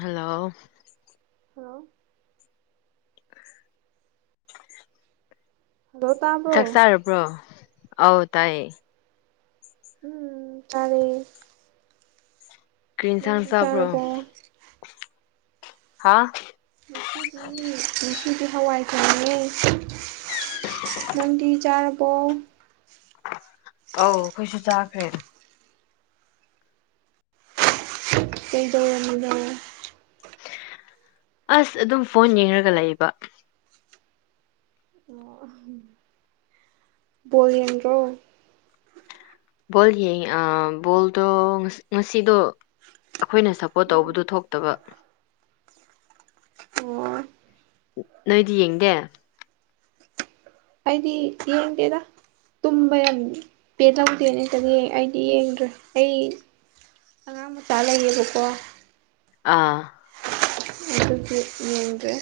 Hello hello hello ꯇꯥꯕ꯭ꯔꯣ ꯆꯥꯛ ꯆꯥꯔꯕ꯭ꯔꯣ ꯑꯧ ꯇꯥꯏꯌꯦ ꯎꯝ ꯇꯔꯦ ꯀ꯭ꯔꯤꯟꯁ ꯆꯕ꯭ꯔꯣ ꯍꯥꯥ ꯃ ꯁꯤꯗꯤ ꯍꯋꯥꯏ ꯊꯦꯡꯉꯦ ꯅꯟꯗꯤ ꯆꯥꯔꯕꯣ ꯑꯧ ꯑꯩꯈꯣꯏꯁꯨ ꯆꯥꯈ꯭ꯔꯦꯅ ꯀꯩꯗꯗ ꯑꯁ ꯑꯗꯨꯝ ꯐꯣꯟ ꯌꯦꯡꯉꯒ ꯂꯩꯕ ꯑꯣꯜꯂꯤꯅꯤ ꯀ꯭ꯔꯣ ꯕꯣꯜ ꯌꯦꯡ ꯑ ꯕꯣꯜꯗꯣ ꯉꯁꯤꯗꯣ ꯑꯩꯈꯣꯏꯅ ꯁꯞꯄꯣꯔꯠ ꯎꯝ ꯇꯧꯕꯗꯨ ꯊꯣꯛꯇꯕ ꯑꯣ ꯅꯣꯏꯗꯤ ꯌꯦꯒ ꯑꯩꯗꯤ ꯌꯦꯟ ꯀꯦꯗ ꯇꯨꯝꯕ ꯌꯥꯝ ꯄꯦꯂꯝꯧꯗꯦ ꯅꯇꯗꯤ ꯑꯩꯗꯤ ꯌꯦꯡꯗ꯭ꯔꯦ ꯑꯩ ꯁꯉꯥꯡꯕꯨ ꯆꯥꯂꯦꯒꯦꯒꯀ ꯑꯥ ꯑꯗꯨ ꯆ ꯌꯦꯒꯦ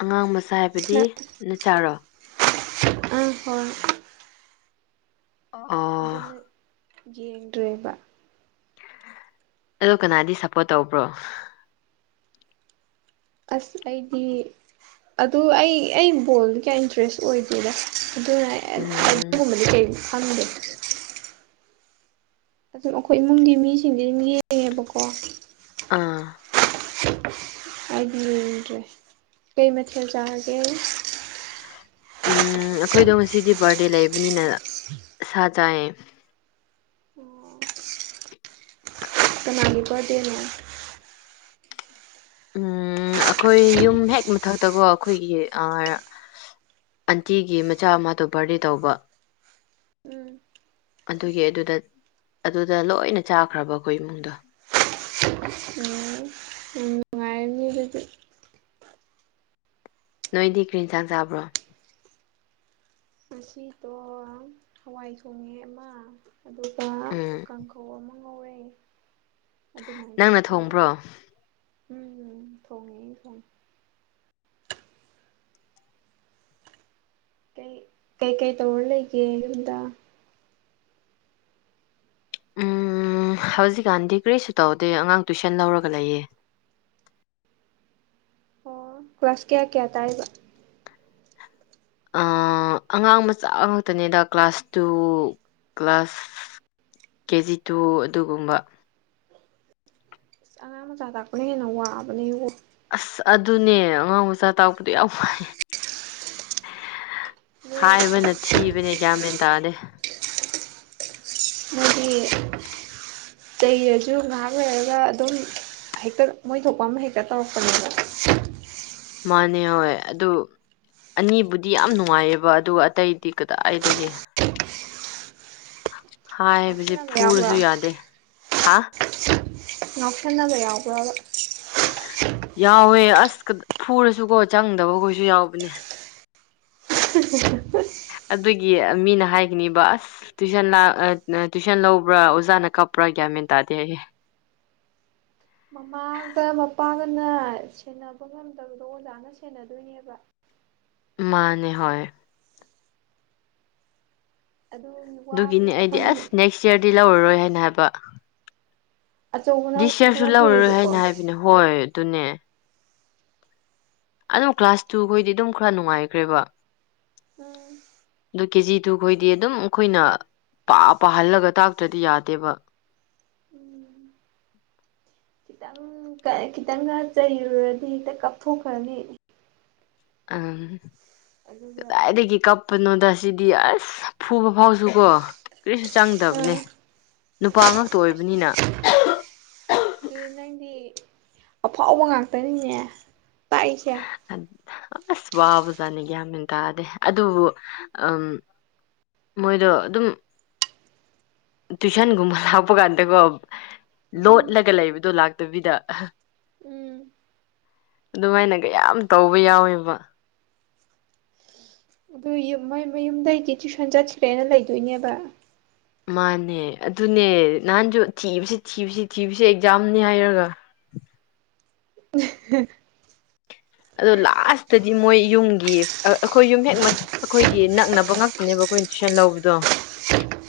ꯑꯉꯥꯡ ꯃꯆꯥ ꯍꯥꯏꯕꯗꯤ ꯅꯆꯥꯔꯣ ꯑ ꯍꯣꯏ ꯑꯣ ꯑꯗꯨꯅꯦ ꯌꯦꯡꯗꯔ꯭ꯤꯕꯥ ꯑꯗꯣ ꯀꯅꯥꯗꯤ ꯁꯞꯄꯣꯔꯠ ꯇꯧꯕ꯭ꯔꯣ ꯑꯁ ꯑꯩꯗꯤ ꯑꯗꯨ ꯑꯩ ꯑꯩ ꯕꯣꯜꯗꯤ ꯀꯌꯥ ꯏꯟꯇꯔꯦꯁ ꯑꯣꯏꯗꯦꯗ ꯑꯗꯨꯅ ꯎꯝ ꯑꯗꯨꯒꯨꯝꯕꯗꯤ ꯀꯔꯤ ꯈꯪꯗꯦ ꯑꯗꯨꯝ ꯑꯩꯈꯣꯏ ꯏꯃꯨꯡꯒꯤ ꯃꯤꯁꯤꯡꯗꯤ ꯑꯗꯨꯝ ꯌꯦꯡꯉꯦꯕꯀꯣ ꯑꯥ ꯍꯥꯏꯗꯤ ꯌꯦꯡꯗ꯭ꯔꯦ ꯀꯩ ꯃꯊꯦꯜ ꯆꯥꯒꯦ ꯎꯝ ꯑꯩꯈꯣꯏꯗꯣ ꯉꯁꯤꯗꯤ ꯕꯥꯔꯗꯦ ꯂꯩꯕꯅꯤꯅ ꯁꯥ ꯆꯥꯏꯌꯦ ꯂꯉꯕꯗꯅꯣ ꯎꯝ ꯑꯩꯈꯣꯏ ꯌꯨꯝ ꯍꯦꯛ ꯃꯊꯛꯇꯀꯣ ꯑꯩꯈꯣꯏꯒꯤ ꯑꯟꯇꯤꯒꯤ ꯃꯆꯥ ꯑꯃꯗꯨꯣ ꯕꯥꯔꯗꯦ ꯇꯧꯕ ꯎꯝ ꯑꯗꯨꯒꯤ ꯑꯗꯨꯗ ꯑꯗꯨꯗ ꯂꯣꯏꯅ ꯆꯥꯈ꯭ꯔꯕ ꯑꯩꯈꯣꯏ ꯏꯃꯨꯡꯗꯣ ꯎꯝ ꯌꯥꯝ ꯅꯨꯡꯉꯥꯏꯔꯅꯤ ꯑꯗꯨꯗꯤ ꯅꯣꯏꯗꯤ ꯀꯔꯤ ꯌꯦꯟꯁꯥꯡ ꯆꯥꯕ꯭ꯔꯣ ꯉꯁꯤꯗꯣ ꯍꯋꯥꯏ ꯊꯣꯡꯉꯦ ꯑꯃ ꯑꯗꯨꯒ ꯎꯝ ꯀꯥꯡꯈꯧ ꯑꯃ ꯉꯧꯔꯦ ꯅꯪꯅ ꯊꯣꯡꯕ꯭ꯔꯣ ꯎꯝ ꯎꯝ ꯊꯣꯡꯉꯤ ꯊꯣꯡꯉꯤ ꯀꯩ ꯀꯩꯀꯩ ꯇꯧꯔ ꯂꯩꯒꯦ ꯌꯨꯝꯗ ꯎꯝ ꯍꯧꯖꯤꯛꯀꯥꯟꯗꯤ ꯀꯔꯤꯁꯨ ꯇꯧꯗꯦ ꯑꯉꯥꯡ ꯇꯨꯏꯁꯟ ꯂꯧꯔꯒ ꯂꯩꯌꯦ [inaudible] ꯑꯣ ꯀ꯭ꯂꯋꯥꯥꯁ ꯀꯌꯥ ꯀꯌꯥ ꯇꯥꯏꯕ ꯑꯥ ꯑꯉꯥꯡ ꯃꯆꯥ ꯉꯥꯛꯇꯅꯤꯗ class two class KG two ꯑꯗꯨꯒꯨꯝꯕ ꯑꯉꯥꯡ ꯑꯃꯆꯥꯗꯈꯅ ꯍꯅ ꯋꯥ ꯑꯁ ꯑꯗꯨꯅꯦ ꯑꯉꯥꯡ ꯃꯆꯥ ꯇꯥꯛꯄꯗꯨ ꯌꯥꯝ ꯋꯥꯏ ꯍꯥꯏꯕꯅ ꯊꯤꯕꯅꯦ ꯒ꯭ꯌꯥꯟ ꯃꯦꯟ ꯇꯥꯗꯦ ꯃꯣꯏꯒꯤ ꯇꯩꯔꯁꯨ ꯉꯥꯏꯍꯥ ꯑꯣꯏꯔꯒ ꯑꯗꯨꯝ ꯍꯦꯛꯇ ꯃꯣꯏ ꯊꯣꯛꯄ ꯑꯃ ꯍꯦꯛꯇ ꯇꯧꯔꯛꯄꯅꯦꯕ ꯃꯥꯅꯦ ꯍꯣꯏ ꯑꯗꯨ ꯑꯅꯤꯕꯨꯗꯤ ꯌꯥꯝ ꯅꯨꯡꯉꯥꯏꯑꯕ ꯑꯗꯨꯒ ꯑꯇꯩꯗꯤ ꯀꯗꯥꯏꯒꯦ ꯍꯥꯏꯕꯁꯦ ꯉꯥꯎꯁꯟꯅꯕ ꯌꯥꯎꯕ꯭ꯔꯥ ꯐꯨꯔꯁꯨ ꯌꯥꯗꯦ ꯍꯥ ꯉꯥꯛꯊꯟꯅꯕ ꯌꯥꯎꯕ꯭ꯔ ꯌꯥꯎꯋꯦ ꯑꯁ ꯐꯨꯔꯁꯨꯀꯣ ꯆꯪꯗꯕꯈꯣꯏꯁꯨ ꯌꯥꯎꯕꯅꯦ [unintelligible] ꯑꯗꯨꯒꯤ ꯃꯤꯅ ꯍꯥꯏꯈꯤꯅꯤꯕ ꯑꯁ ꯇꯨꯏꯁꯟ ꯇꯨꯏꯁꯟ ꯂꯧꯕ꯭ꯔꯥ ꯑꯣꯖꯥꯅ ꯀꯞꯄ꯭ꯔꯥ ꯀꯌꯥꯃꯤ ꯇꯥꯗꯦ ꯃꯃꯥꯒ ꯃꯄꯥꯒꯅ ꯁꯦꯟꯅꯕ ꯉꯝꯗꯕꯗꯣ ꯑꯣꯖꯥꯅ ꯁꯦꯟꯅꯗꯣꯏꯅꯦꯕ ꯃꯥꯅꯦ ꯍꯣꯏ꯫ ꯑꯗꯨꯒꯤ ꯑꯗꯨꯒꯤꯅꯤ ꯋꯥꯕꯗꯣ ꯑꯩꯗꯤ ꯈꯪ ꯑꯁ ꯅꯦꯛꯁ ꯏꯌꯥꯔꯗꯤ ꯂꯧꯔꯔꯣꯏ ꯍꯥꯏꯅ ꯍꯥꯏꯕ꯫ ꯑꯆꯧꯕꯅ ꯗꯤꯁ ꯑꯃꯨꯛ ꯁꯤꯌꯥꯔꯁꯨ ꯈꯔ ꯂꯧꯔꯔꯣꯏ ꯐꯩꯌꯦꯕꯀꯣ ꯍꯥꯏꯅ ꯍꯥꯏꯕꯅꯦ ꯍꯣꯏ ꯑꯗꯨꯅꯦ꯫ ꯑꯗꯨꯝ ꯀ꯭ꯂꯥꯁ ꯇꯨ ꯈꯣꯏꯗꯤ ꯑꯗꯨꯝ ꯈꯔ ꯅꯨꯡꯉꯥꯏꯈ꯭ꯔꯦꯕ꯫ ꯎꯝ꯫ ꯀꯦꯖꯤꯗꯨꯨꯈꯣꯏꯗꯤ ꯑꯗꯨꯝ ꯈꯣꯏꯅ ꯄꯥꯍꯜꯂꯒ ꯇꯥꯛꯇ꯭ꯔꯗꯤ ꯌꯥꯗꯦꯕ꯫ ꯫ ꯎꯝ [unintelligible] ꯈꯤꯇꯪ ꯈꯤꯇꯪꯒ ꯆꯩꯔꯨꯔꯗꯤ ꯍꯦꯛꯇ ꯀꯥꯞꯊꯣꯛꯈ꯭ꯔꯅꯤ꯫ ꯑꯝ ꯑꯗꯨꯒ ꯀꯗꯥꯏꯗꯒꯤ ꯀꯞꯄꯅꯣꯗꯁꯤꯗꯤ ꯑꯁ꯫ ꯐꯨꯕ ꯐꯥꯎꯁꯨ ꯀꯣ ꯀꯔꯤꯁꯨ ꯑ ꯆꯪꯗꯕꯅꯦ꯫ ꯅꯨꯄꯥ ꯉꯥꯛꯇ ꯑꯣꯏꯕꯅꯤꯅ꯫ ꯑꯗꯨꯅꯤ ꯅꯪꯗꯤ꯫ ꯑꯐꯥꯎꯕ ꯉꯥꯛꯇꯅꯤꯅꯦ꯫ ꯇꯥꯛꯏꯁꯦ ꯑ ꯑꯁ ꯋꯥꯕꯖꯥꯠꯅꯤ꯫ ꯌꯥꯝꯃ‌ꯦꯟ ꯇꯥꯗꯦ ꯑꯗꯨꯕꯨ ꯎꯝ ꯃꯣꯏꯗꯣ ꯑꯗꯨꯝ꯫ ꯇꯨꯏꯁꯟꯒꯨꯝꯕ ꯂꯥꯛꯄ ꫰ꯀꯥꯟꯗꯀꯣ꯫ ꯎꯝ ꯂꯣꯠꯂꯒ ꯂꯩꯕꯗꯣ ꯂꯥꯛꯇꯕꯤꯗ꯫ ꯎꯝ ꯑꯗꯨꯃꯥꯏꯅ ꯀꯌꯥꯝ ꯇꯧꯕ ꯌꯥꯎꯋꯦꯕ꯫ ꯑꯗꯨꯏ ꯌꯨꯝ ꯃꫭꯏ ꯃꯌꯨꯝꯗꯗꯤ ꯇꯨꯏꯁꯟ ꯆꯠꯈ꯭ꯔꯦꯅ ꯂꯩꯗꯣꯏꯅꯦꯕ꯫ ꯃꯥꯅꯦ ꯑꯗꯨꯅꯦ ꯅꯍꯥꯟꯁꯨ ꯊꯤꯕꯁꯤ ꯊꯤꯕꯁꯤ ꯊꯤꯕꯁꯤ ꯑꯦꯛꯖꯥꯝꯅꯤ ꯍꯥꯏꯔꯒ꯫ ꯫ ꯏ ꯍꯝ꯫ ꯑꯗꯣ ꯂꯥꯁꯇꯗꯤ ꯃꯣꯏ ꯌꯨꯝꯒꯤ ꯑꯈꯣꯏ ꯌꯨꯝ ꯍꯦꯛ ꯑꯈꯣꯏꯒꯤ ꯅꯛꯅꯕ ꯉꯛꯇꯅꯦꯕ꯫ ꯈꫭꯏꯅ ꯇꯨꯏꯁꯟ ꯂꯧꯕꯗꯣ꯫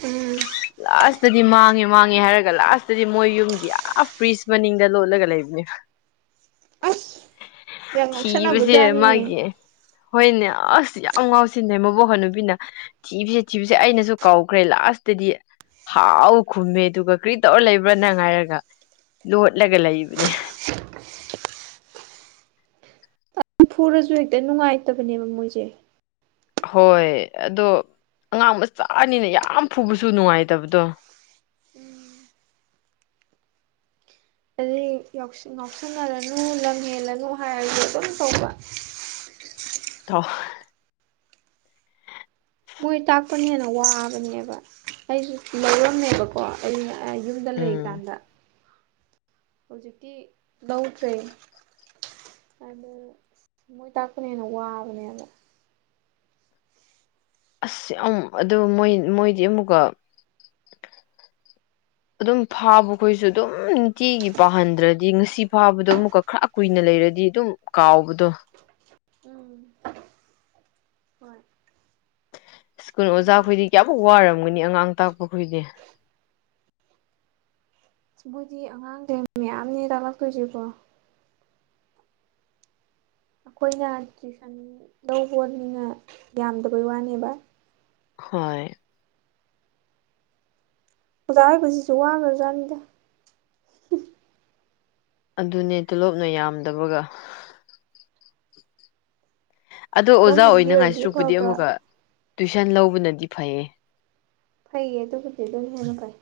ꯎꯝ ꯂꯥꯁꯇꯗꯤ ꯃꯥꯡꯉꯦ ꯃꯥꯡꯉꯦ ꯍꯥꯏꯔꯒ ꯂꯥꯁꯇꯗꯤ ꯃꯣꯏ ꯌꯨꯝꯒꯤ ꯑꯥ ꯐ꯭ꯔꯤꯖ ꯃꯅꯤꯡꯗ ꯂꯣꯠꯂꯒ ꯂꯩꯕꯅꯦꯕ꯫ ꯫ ꯑꯁ꯫ ꯌꯥꯝ ꯊꯤꯕꯁꯦ ꯉꯥꯎꯁꯟꯅꯕꯖꯥꯠꯅꯤꯅꯦ ꯃꯥꯒꯤ꯫ ꯍꯣꯏꯅꯦ ꯑꯁ ꯌꯥꯝ ꯉꯥꯎꯁꯤꯟꯅꯩ ꯃꯕꯣꯛ ꯍꯅꯨꯨꯕꯤꯅ ꯊꯤꯕꯁꯤ ꯊꯤꯕꯁ ꯑꯩꯅꯁꯨ ꯀꯧꯈ꯭ꯔꯦ ꯂꯥꯁ꯫ ꯇꯗꯤ ꯍꯥꯎ ꯈꯨꯝꯃꯦ ꯑꯗꯨꯒ ꯀꯔꯤ ꯇꯧꯔ ꯂꯩꯕ꯭ꯔꯥ ꯅꯪ ꯍꯥꯏꯔꯒ꯫ ꯂꯣꯠꯂꯒ ꯂꯩꯕꯅꯦ ꯫ ꯐꯨꯔꯁꯨ ꯍꯦꯛꯇ ꯅꯨꯡꯉꯥꯏꯇꯕꯅꯦꯕ ꯃꯣꯏꯖ‌ꯦ꯫ ꯍꯣꯏ ꯑꯗꯣ ꯑꯉꯥꯡ ꯃꯆꯥꯅꯤꯅ ꯌꯥꯝ ꯐꯨꯕꯁꯨ ꯅꯨꯡꯉꯥꯏꯇꯕꯗꯣ꯫ ꯫ ꯎꯝ꯫ ꯑꯗꯩ ꯌꯥꯎꯁꯟꯅꯔꯅꯨ ꯂꯝ ꯍꯦꯜꯂꯅꯨ ꯍꯥꯏꯔꯁꯨ ꯑꯗꯨꯝ ꯇꯧꯕ꯫ ꯇꯥꯎ꯫ ꯃꯣꯏ ꯇꯥꯛꯄ ꯍ‌ꯦꯟꯅ ꯋꯥꯕꯥ ꯑꯩꯁꯨ ꯂꯧꯔꯝꯃꯦꯕꯀꯣ ꯑꯗꯨꯅ꯫ ꯑ ꯌꯨꯝꯗ‌ ꯂꯩ ꯎꯝ ꯀꯥꯗ꯫ ꯍꯧꯖꯤꯛꯇꯤ ꯂꯧꯗ꯭ꯔꯦ꯫ ꯑꯗꯨ ꯃꯣꯏ ꯇꯥꯛꯄꯅ ꯍ‌ꯦꯟꯅ ꯋꯥꯕꯅꯦꯕ꯫ ꯑꯁ ꯌꯥꯝ ꯑꯗꯨ ꯃꫭꯏ ꯃꯣꯏꯗꯤ ꯑꯃꯨꯛꯀ꯫ ꯑꯗꯨꯝ ꯐꯥꯕꯈꯣꯏꯁꯨ ꯑꯗꯨꯝ ꯅꯨꯡꯇꯤꯒꯤ ꯄꯥꯍꯟꯗ꯭ꯔꯗꯤ ꯉꯁꯤ ꯐꯥꯕꯗꯣ ꯑꯃꯨꯛꯀ ꯈꯔ ꯀꯨꯏꯅ ꯂꯩ꯫ ꯂꯩꯔꯗꯤ ꯑꯗꯨꯝ ꯀꯥꯎꯕꯗꯣ꯫ ꯎꯝ ꯍꯣꯏ꯫ ꯁ꯭ꯀꯨꯜ ꯃꯣꯏꯒꯤ ꯑꯣꯖꯥꯈꯣꯏꯗꯤ ꯀꯌꯥꯃꯨꯛ ꯋꯥꯔꯝꯒꯅꯤ ꯑꯉꯥꯡ ꯇꯥꯛꯄ ꯈꯣꯏꯗꯤ꯫ ꯕꯨꯗꯤ ꯑꯉꯥꯡ ꯃꯌꯥꯝꯅꯦ ꯇꯥꯛꯂꯛꯇꯣꯏꯁꯤꯕꯣ꯫ ꯑꯩꯈꯣꯏꯅ ꯇꯨꯏꯁꯟ ꯂꯧꯕꯅꯤꯅ ꯌꯥꯝꯗꯕꯩ ꯋꯥꯅꯦꯕ꯫ ꯍꯣꯏ꯫ ꯑꯣꯖꯥ ꯍꯥꯏꯕꯁꯤꯁꯨ ꯋꯥꯒ꯭ꯔꯥꯖꯥꯠꯅꯤꯗ꯫ ꯑꯗꯨꯅꯦ ꯇꯣꯂꯣꯞꯅ ꯌꯥꯝꯗꯕꯒ ꯑꯗꯣ ꯑꯣꯖꯥ ꯒꯣꯔꯃꯦꯟꯒꯤ ꯑꯣꯏꯅ ꯑꯣꯏꯗꯤ ꯉꯥꯏꯁꯤꯇ꯭ꯔꯨꯄꯨꯗꯤ ꯐꯕ ꯑꯃꯨꯛꯀ ꯇꯨꯏꯁꯟ ꯂꯧꯕꯅꯗꯤ ꯐꯩꯌꯦ ꯐꯩꯌꯦ ꯑꯗꯨꯒꯕꯨꯗꯤ ꯑꯗꯨ ꯍꯦꯟꯅ ꯐꯥꯏ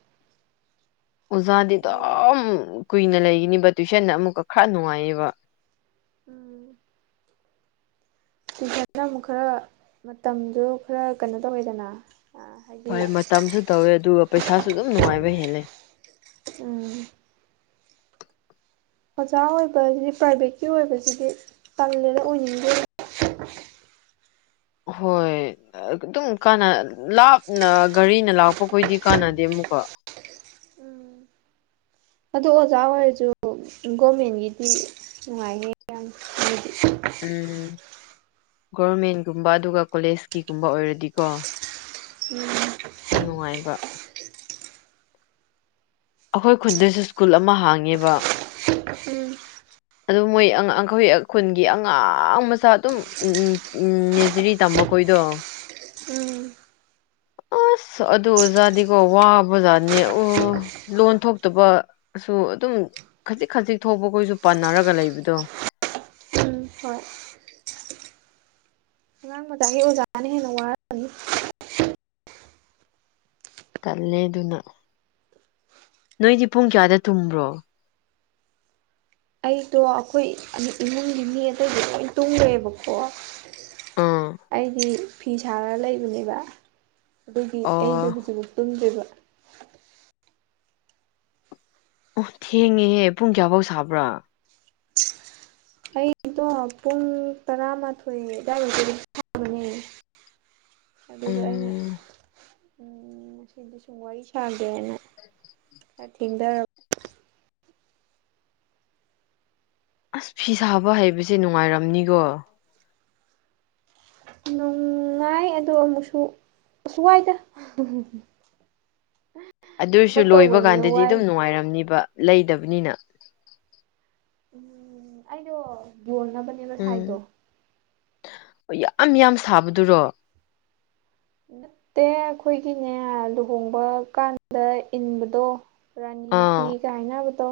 ꯑꯣꯖꯥꯗꯤ ꯑꯗꯨ ꯀꯨꯏꯅ ꯂꯩꯒꯅꯤꯕ ꯇꯨꯏꯁꯟꯗ ꯑꯃꯨꯛꯀ ꯈꯔ ꯅꯨꯡꯉꯥꯏꯌꯦꯕ ꯎꯝ ꯇꯨꯏꯁꯟꯅ ꯑꯃꯨꯛ ꯈꯔ ꯃꯇꯝꯁꯨ ꯈꯔ ꯀꯩꯅꯣ ꯇꯧꯋꯦꯗꯅ ꯍꯥꯏꯗꯤ ꯍꯣꯏ ꯃꯇꯝꯁꯨ ꯇꯧꯋꯦ ꯑꯗꯨꯒ ꯄꯩꯁꯥꯁꯨ ꯑꯗꯨꯝ ꯅꯨꯡꯉꯥꯏꯕ ꯍꯦꯜꯂꯦ ꯎꯝ ꯑꯣꯖꯥ ꯑꯣꯏꯕꯕꯁꯤꯗꯤ ꯄ꯭ꯔꯥꯏꯚꯦꯠꯀꯤ ꯑꯣꯏꯕꯁꯤꯗꯤ ꯇꯥꯡꯂꯦꯅ ꯑꯣꯏꯅꯤꯡꯗꯦ [unintelligible] ꯍꯣꯏ ꯑꯗꯨꯝ ꯀ ꯂꯥꯞꯅ ꯒꯥꯔꯤꯅ ꯂꯥꯛꯄꯈꯣꯏꯗꯤ ꯀꯥꯟꯅꯗꯦ ꯑꯃꯨꯛꯀꯣ [unintelligible] ꯎꯝ ꯑꯗꯣ ꯑꯣꯖꯥ ꯑꯣꯏꯔꯁꯨ ꯒꯣꯔꯃꯦꯟꯒꯤꯗꯤ ꯅꯨꯡꯉꯥꯏꯅꯤ ꯌꯥꯝ ꯎꯝ ꯎ ꯒꯣꯚꯔꯃꯦꯟꯒꯨꯝꯕ ꯑꯗꯨꯒ ꯀꯣꯂꯦꯁꯀꯤꯒꯨꯝꯕ ꯑꯣꯏꯔꯗꯤꯀꯣ ꯎꯝ ꯌꯥꯝ ꯅꯨꯡꯉꯥꯏꯕ ꯑꯩꯈꯣꯏ ꯈꯨꯟꯗꯩꯁꯨ ꯁ꯭ꯀꯨꯜ ꯑꯃ ꯍꯥꯡꯉꯦꯕ ꯎꯝ ꯑꯗꯨꯝ ꯃꯣꯏꯥꯡ ꯑꯩꯈꯣꯏ ꯈꯨꯟꯒꯤ ꯑꯉꯥꯡ ꯃꯆꯥ ꯑꯗꯨꯝ ꯅꯦꯖꯔꯤ ꯇꯝꯃ ꯑꯣ ꯀꯣꯏꯗꯣ ꯎꯝ [unintelligible] ꯑꯁ ꯑꯗꯨ ꯑꯣꯖꯥꯗꯤꯀꯣ ꯋꯥꯕꯖꯥꯠꯅꯦ ꯑꯣ ꯂꯣꯟ ꯊꯣꯛꯇꯕꯁꯨ ꯑꯗꯨꯝ ꯈꯖꯤꯛ ꯈꯖꯤꯛ ꯊꯣꯛꯄꯈꯣꯏꯁꯨ ꯄꯟꯅꯔꯒ ꯂꯩꯕꯗꯣ ꯎꯝ ꯍꯣꯏ ꯥꯡ ꯃꯖꯥꯩ ꯑꯣꯖꯥꯅ ꯍꯟꯅ ꯀꯜꯂꯦ ꯑꯗꯨꯅ ꯅꯣꯏꯗꯤ ꯄꯨꯡ ꯀꯌꯥꯗ ꯇꯨꯝꯕ꯭ꯔꯣ ꯑꯩꯗꯣ ꯑꯩꯈꯣꯏ ꯏꯃꯨꯡꯒꯤ ꯃꯤ ꯑꯇꯩꯗꯤ ꯂꯣꯏ ꯇꯨꯡꯂꯦꯕꯀꯣ ꯑꯥ ꯑꯩꯗꯤ ꯐꯤ ꯁꯥꯔ ꯂꯩꯕꯅꯦꯕ ꯑꯗꯨꯒꯤ ꯑꯩꯗꯣ ꯑꯣ ꯍꯧꯖꯤꯛꯃꯛꯨ ꯇꯨꯝꯗ꯭ꯔꯤꯕ ꯑꯣ ꯊꯦꯡꯉꯦꯍꯦ ꯄꯨꯡ ꯀꯌꯥꯐꯧ ꯁꯥꯕ꯭ꯔꯥ ꯑꯩꯗꯣ ꯄꯨꯡ ꯇꯔꯥꯃꯥꯊꯣꯏ ꯑꯗꯨꯗꯥꯋꯥꯏꯛꯇꯕꯅꯦ [unintelligible] ꯑꯗꯨꯗ ꯑꯩꯅ ꯎꯝ ꯎ ꯃꯁꯤꯗꯤ ꯁꯨꯝ ꯋꯥꯔꯤ ꯁꯥꯒꯦ ꯍꯥꯏꯅ ꯈꯔ ꯊꯦꯡꯊꯔꯕ ꯑꯁ ꯐꯤ ꯁꯥꯕ ꯍꯩꯕꯁꯦ ꯅꯨꯡꯉꯥꯏꯔꯝꯅꯤꯀꯣ ꯅꯨꯡꯉꯥꯏ ꯑ ꯑꯃꯨꯛꯁꯨ ꯁꯋꯥꯏꯗ ꯑꯗꯨꯔꯁꯨ ꯂꯣꯏꯕ ꯀꯥꯟꯗꯗꯤ ꯋꯥꯏ ꯑꯗꯨꯝ ꯅꯨꯡꯉꯥꯏꯔꯝꯅꯤꯕ ꯂꯩꯗꯕꯅꯤꯅ ꯎꯝ ꯑꯩꯗꯣ ꯌꯣꯟꯅꯕꯅꯦꯕ ꯁꯥꯏꯗꯣ ꯑꯣ ꯌꯥꯝ ꯌꯥꯝ ꯁꯥꯕꯗꯨꯔꯣ ꯅꯠꯇꯦ ꯑꯩꯈꯣꯏꯒꯤꯅꯦ ꯂꯨꯍꯣꯡꯕ ꯀꯥꯟꯗ ꯏꯟꯕꯗꯣ ꯔꯥꯅꯤ ꯐꯤ ꯑꯥ ꯀꯥꯏꯅꯕꯇꯣ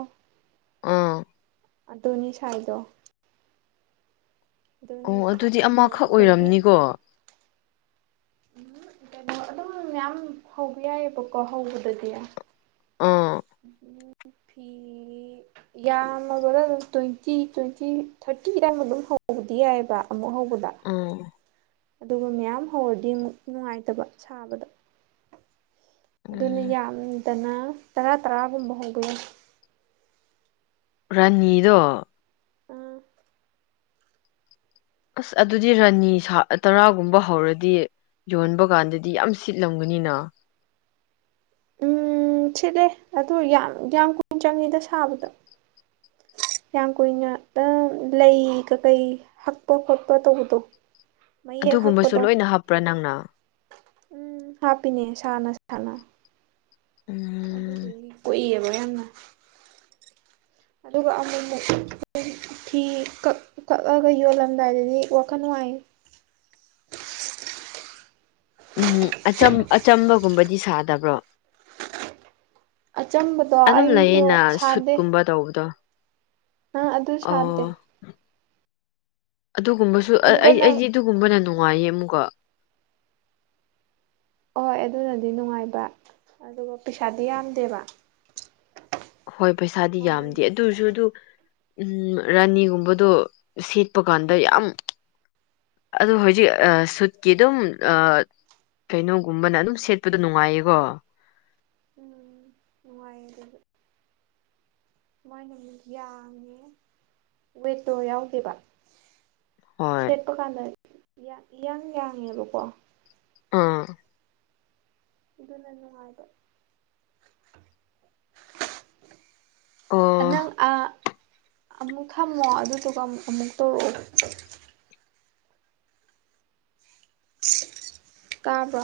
ꯑꯥ ꯑꯗꯣꯅꯤ ꯁꯥꯏꯗꯣ ꯑꯗꯨꯅ ꯑꯣ ꯑꯗꯨꯗꯤ ꯑꯃꯈꯛ ꯌꯣꯟꯕꯒꯤ ꯑꯣꯏꯔꯝꯅꯤꯀꯣ ꯀꯩꯅꯣ [unintelligible] ꯑꯗꯨꯝ ꯃꯌꯥꯝ ꯍꯧꯕ ꯌꯥꯏꯑꯕꯀꯣ ꯍꯧꯕꯗꯗꯤ ꯑꯥ ꯐꯤ ꯌꯥꯝꯃꯕꯅ ꯑꯗꯨꯝ ꯇ꯭ꯋꯦꯟꯇꯤ ꯇ꯭ꯋꯦꯟꯇꯤ ꯊꯥꯔꯇꯤꯗꯃ ꯑꯗꯨꯝ ꯍꯧ ꯍꯧꯕꯗꯤ ꯌꯥꯏꯑꯕ ꯑꯃꯨꯛ ꯍꯧꯕꯗ ꯑꯥ ꯑꯗꯨꯒ ꯃꯌꯥꯝ ꯍꯧꯔꯗꯤ ꯅꯨꯡꯉꯥꯏꯇꯕ ꯁꯥꯕꯗ ꯑꯗꯨꯅ ꯎꯝ ꯌꯥꯝꯗꯅ ꯇꯔꯥ ꯇꯔꯥꯒꯨꯝꯕ ꯍꯧꯒꯏ ꯔꯅꯤꯗꯣ ꯑꯥ ꯑꯁ ꯑꯗꯨꯗꯤ ꯔꯥꯅꯤ ꯇꯔꯥꯒꯨꯝꯕ ꯍꯧꯔꯗꯤ ꯌꯣꯟꯕ ꯀꯥꯟꯗꯗꯤ ꯌꯥꯝ ꯁꯤꯠꯂꯝꯒꯅꯤꯅ ꯎꯝ ꯁꯤꯠꯂꯦ ꯑꯗꯨ ꯌꯥꯝ ꯌꯥꯝ ꯀꯨꯏꯟ ꯆꯪꯉꯤꯗ ꯁꯥꯕꯗ ꯌꯥꯝ ꯀꯨꯏꯅ ꯑꯗꯨꯝ ꯂꯩ ꯀꯩꯀꯩ ꯍꯛꯄ ꯈꯣꯠꯄ ꯇꯧꯕꯗꯣ ꯃꯌꯦꯛ ꯑꯗꯨꯒꯨꯝꯕꯁꯨ ꯍꯛꯄꯗꯣ ꯂꯣꯏꯅ ꯍꯥꯞꯄ꯭ꯔ ꯅꯪꯅ ꯎꯝ ꯍꯥꯞꯄꯤꯅꯦ ꯁꯥꯅ ꯁꯥꯅ ꯎꯝ ꯑꯗꯨꯒꯤ ꯀꯨꯏꯌꯦꯕ [unintelligible] [inaudible] ꯑꯗꯨꯒ ꯑꯃꯨꯛꯃꯨꯛ ꯐꯤ ꯀꯛ ꯀꯛꯑꯒ ꯌꯣꯜꯂꯝꯗꯥꯏꯗꯗꯤ ꯋꯥꯈꯜ ꯅꯨꯡꯉꯥꯏ [unintelligible] ꯎꯝ ꯑꯆꯝꯕꯒꯨꯝꯕꯗꯤ ꯁꯥꯗꯕ꯭ꯔꯣ ꯑꯆꯝꯕꯗꯣ ꯑꯗꯨꯝ ꯑꯩꯗꯣ ꯂꯩꯌꯦꯅ ꯁꯨꯠꯀꯨꯝꯕ ꯇꯧꯕꯗꯣ ꯎꯝ ꯑꯗꯨ ꯁꯥꯗꯦ ꯑꯣ ꯑꯗꯨꯒꯨꯝꯕꯁꯨ ꯑꯃꯨꯛꯀ ꯑꯩ ꯅꯪ ꯑꯩꯗꯤ ꯑꯗꯨꯒꯨꯝꯕꯅ ꯅꯨꯡꯉꯥꯏꯌꯦ ꯑꯃꯨꯛꯀ ꯍꯣꯏ ꯑꯗꯨꯅꯗꯤ ꯅꯨꯡꯉꯥꯏꯕ ꯑꯗꯨꯒ ꯄꯩꯁꯥꯗꯤ ꯌꯥꯝꯗꯦꯕ ꯍꯣꯏ ꯄꯩꯁꯥꯗꯤ ꯌꯥꯝꯗꯦ ꯃꯃꯜꯗꯣ ꯑꯗꯨ ꯑꯣꯏꯔꯁꯨ ꯑꯗꯨ ꯎꯝ ꯔꯥꯅꯤꯒꯨꯝꯕꯗꯣ ꯁꯦꯠ ꯄ ꯀꯥꯟꯗ ꯎꯝ ꯌꯥꯝ ꯑꯗꯨ ꯍꯧꯖꯤꯛ ꯁꯨꯠꯀꯤ ꯑꯗꯨꯝ ꯀꯩꯅꯣꯒꯨꯝꯕꯅ ꯑꯗꯨꯝ ꯁꯦꯠꯄꯗꯣ ꯅꯨꯡꯉꯥꯏꯌꯦꯀꯣ ꯎꯝ ꯅꯨꯡꯉꯥꯏꯌꯦ ꯑꯗꯨꯖꯨ ꯃꯥꯏꯅ ꯑꯃꯨꯛ ꯌꯥꯡꯉꯦ ꯋꯦꯠꯇꯣ ꯌꯥꯎꯗꯦꯕ ꯍꯣꯏ ꯁꯦꯠꯄ ꯀꯥꯟꯗ ꯏꯌꯥꯡ ꯌꯥꯡꯉꯦꯕꯀꯣ ꯑꯥ ꯑꯗꯨꯅ ꯅꯨꯡꯉꯥꯏꯕ ꯑ ꯑꯣ ꯅꯪ ꯑ ꯑꯃꯨꯛ ꯍꯜꯂꯛꯑꯒ ꯇꯨꯀꯥꯟ ꯑꯗꯨꯗꯨꯒ ꯑꯃꯨꯛ ꯇꯧꯔꯛꯑꯣ ꯀꯥꯔꯕ꯭ꯔ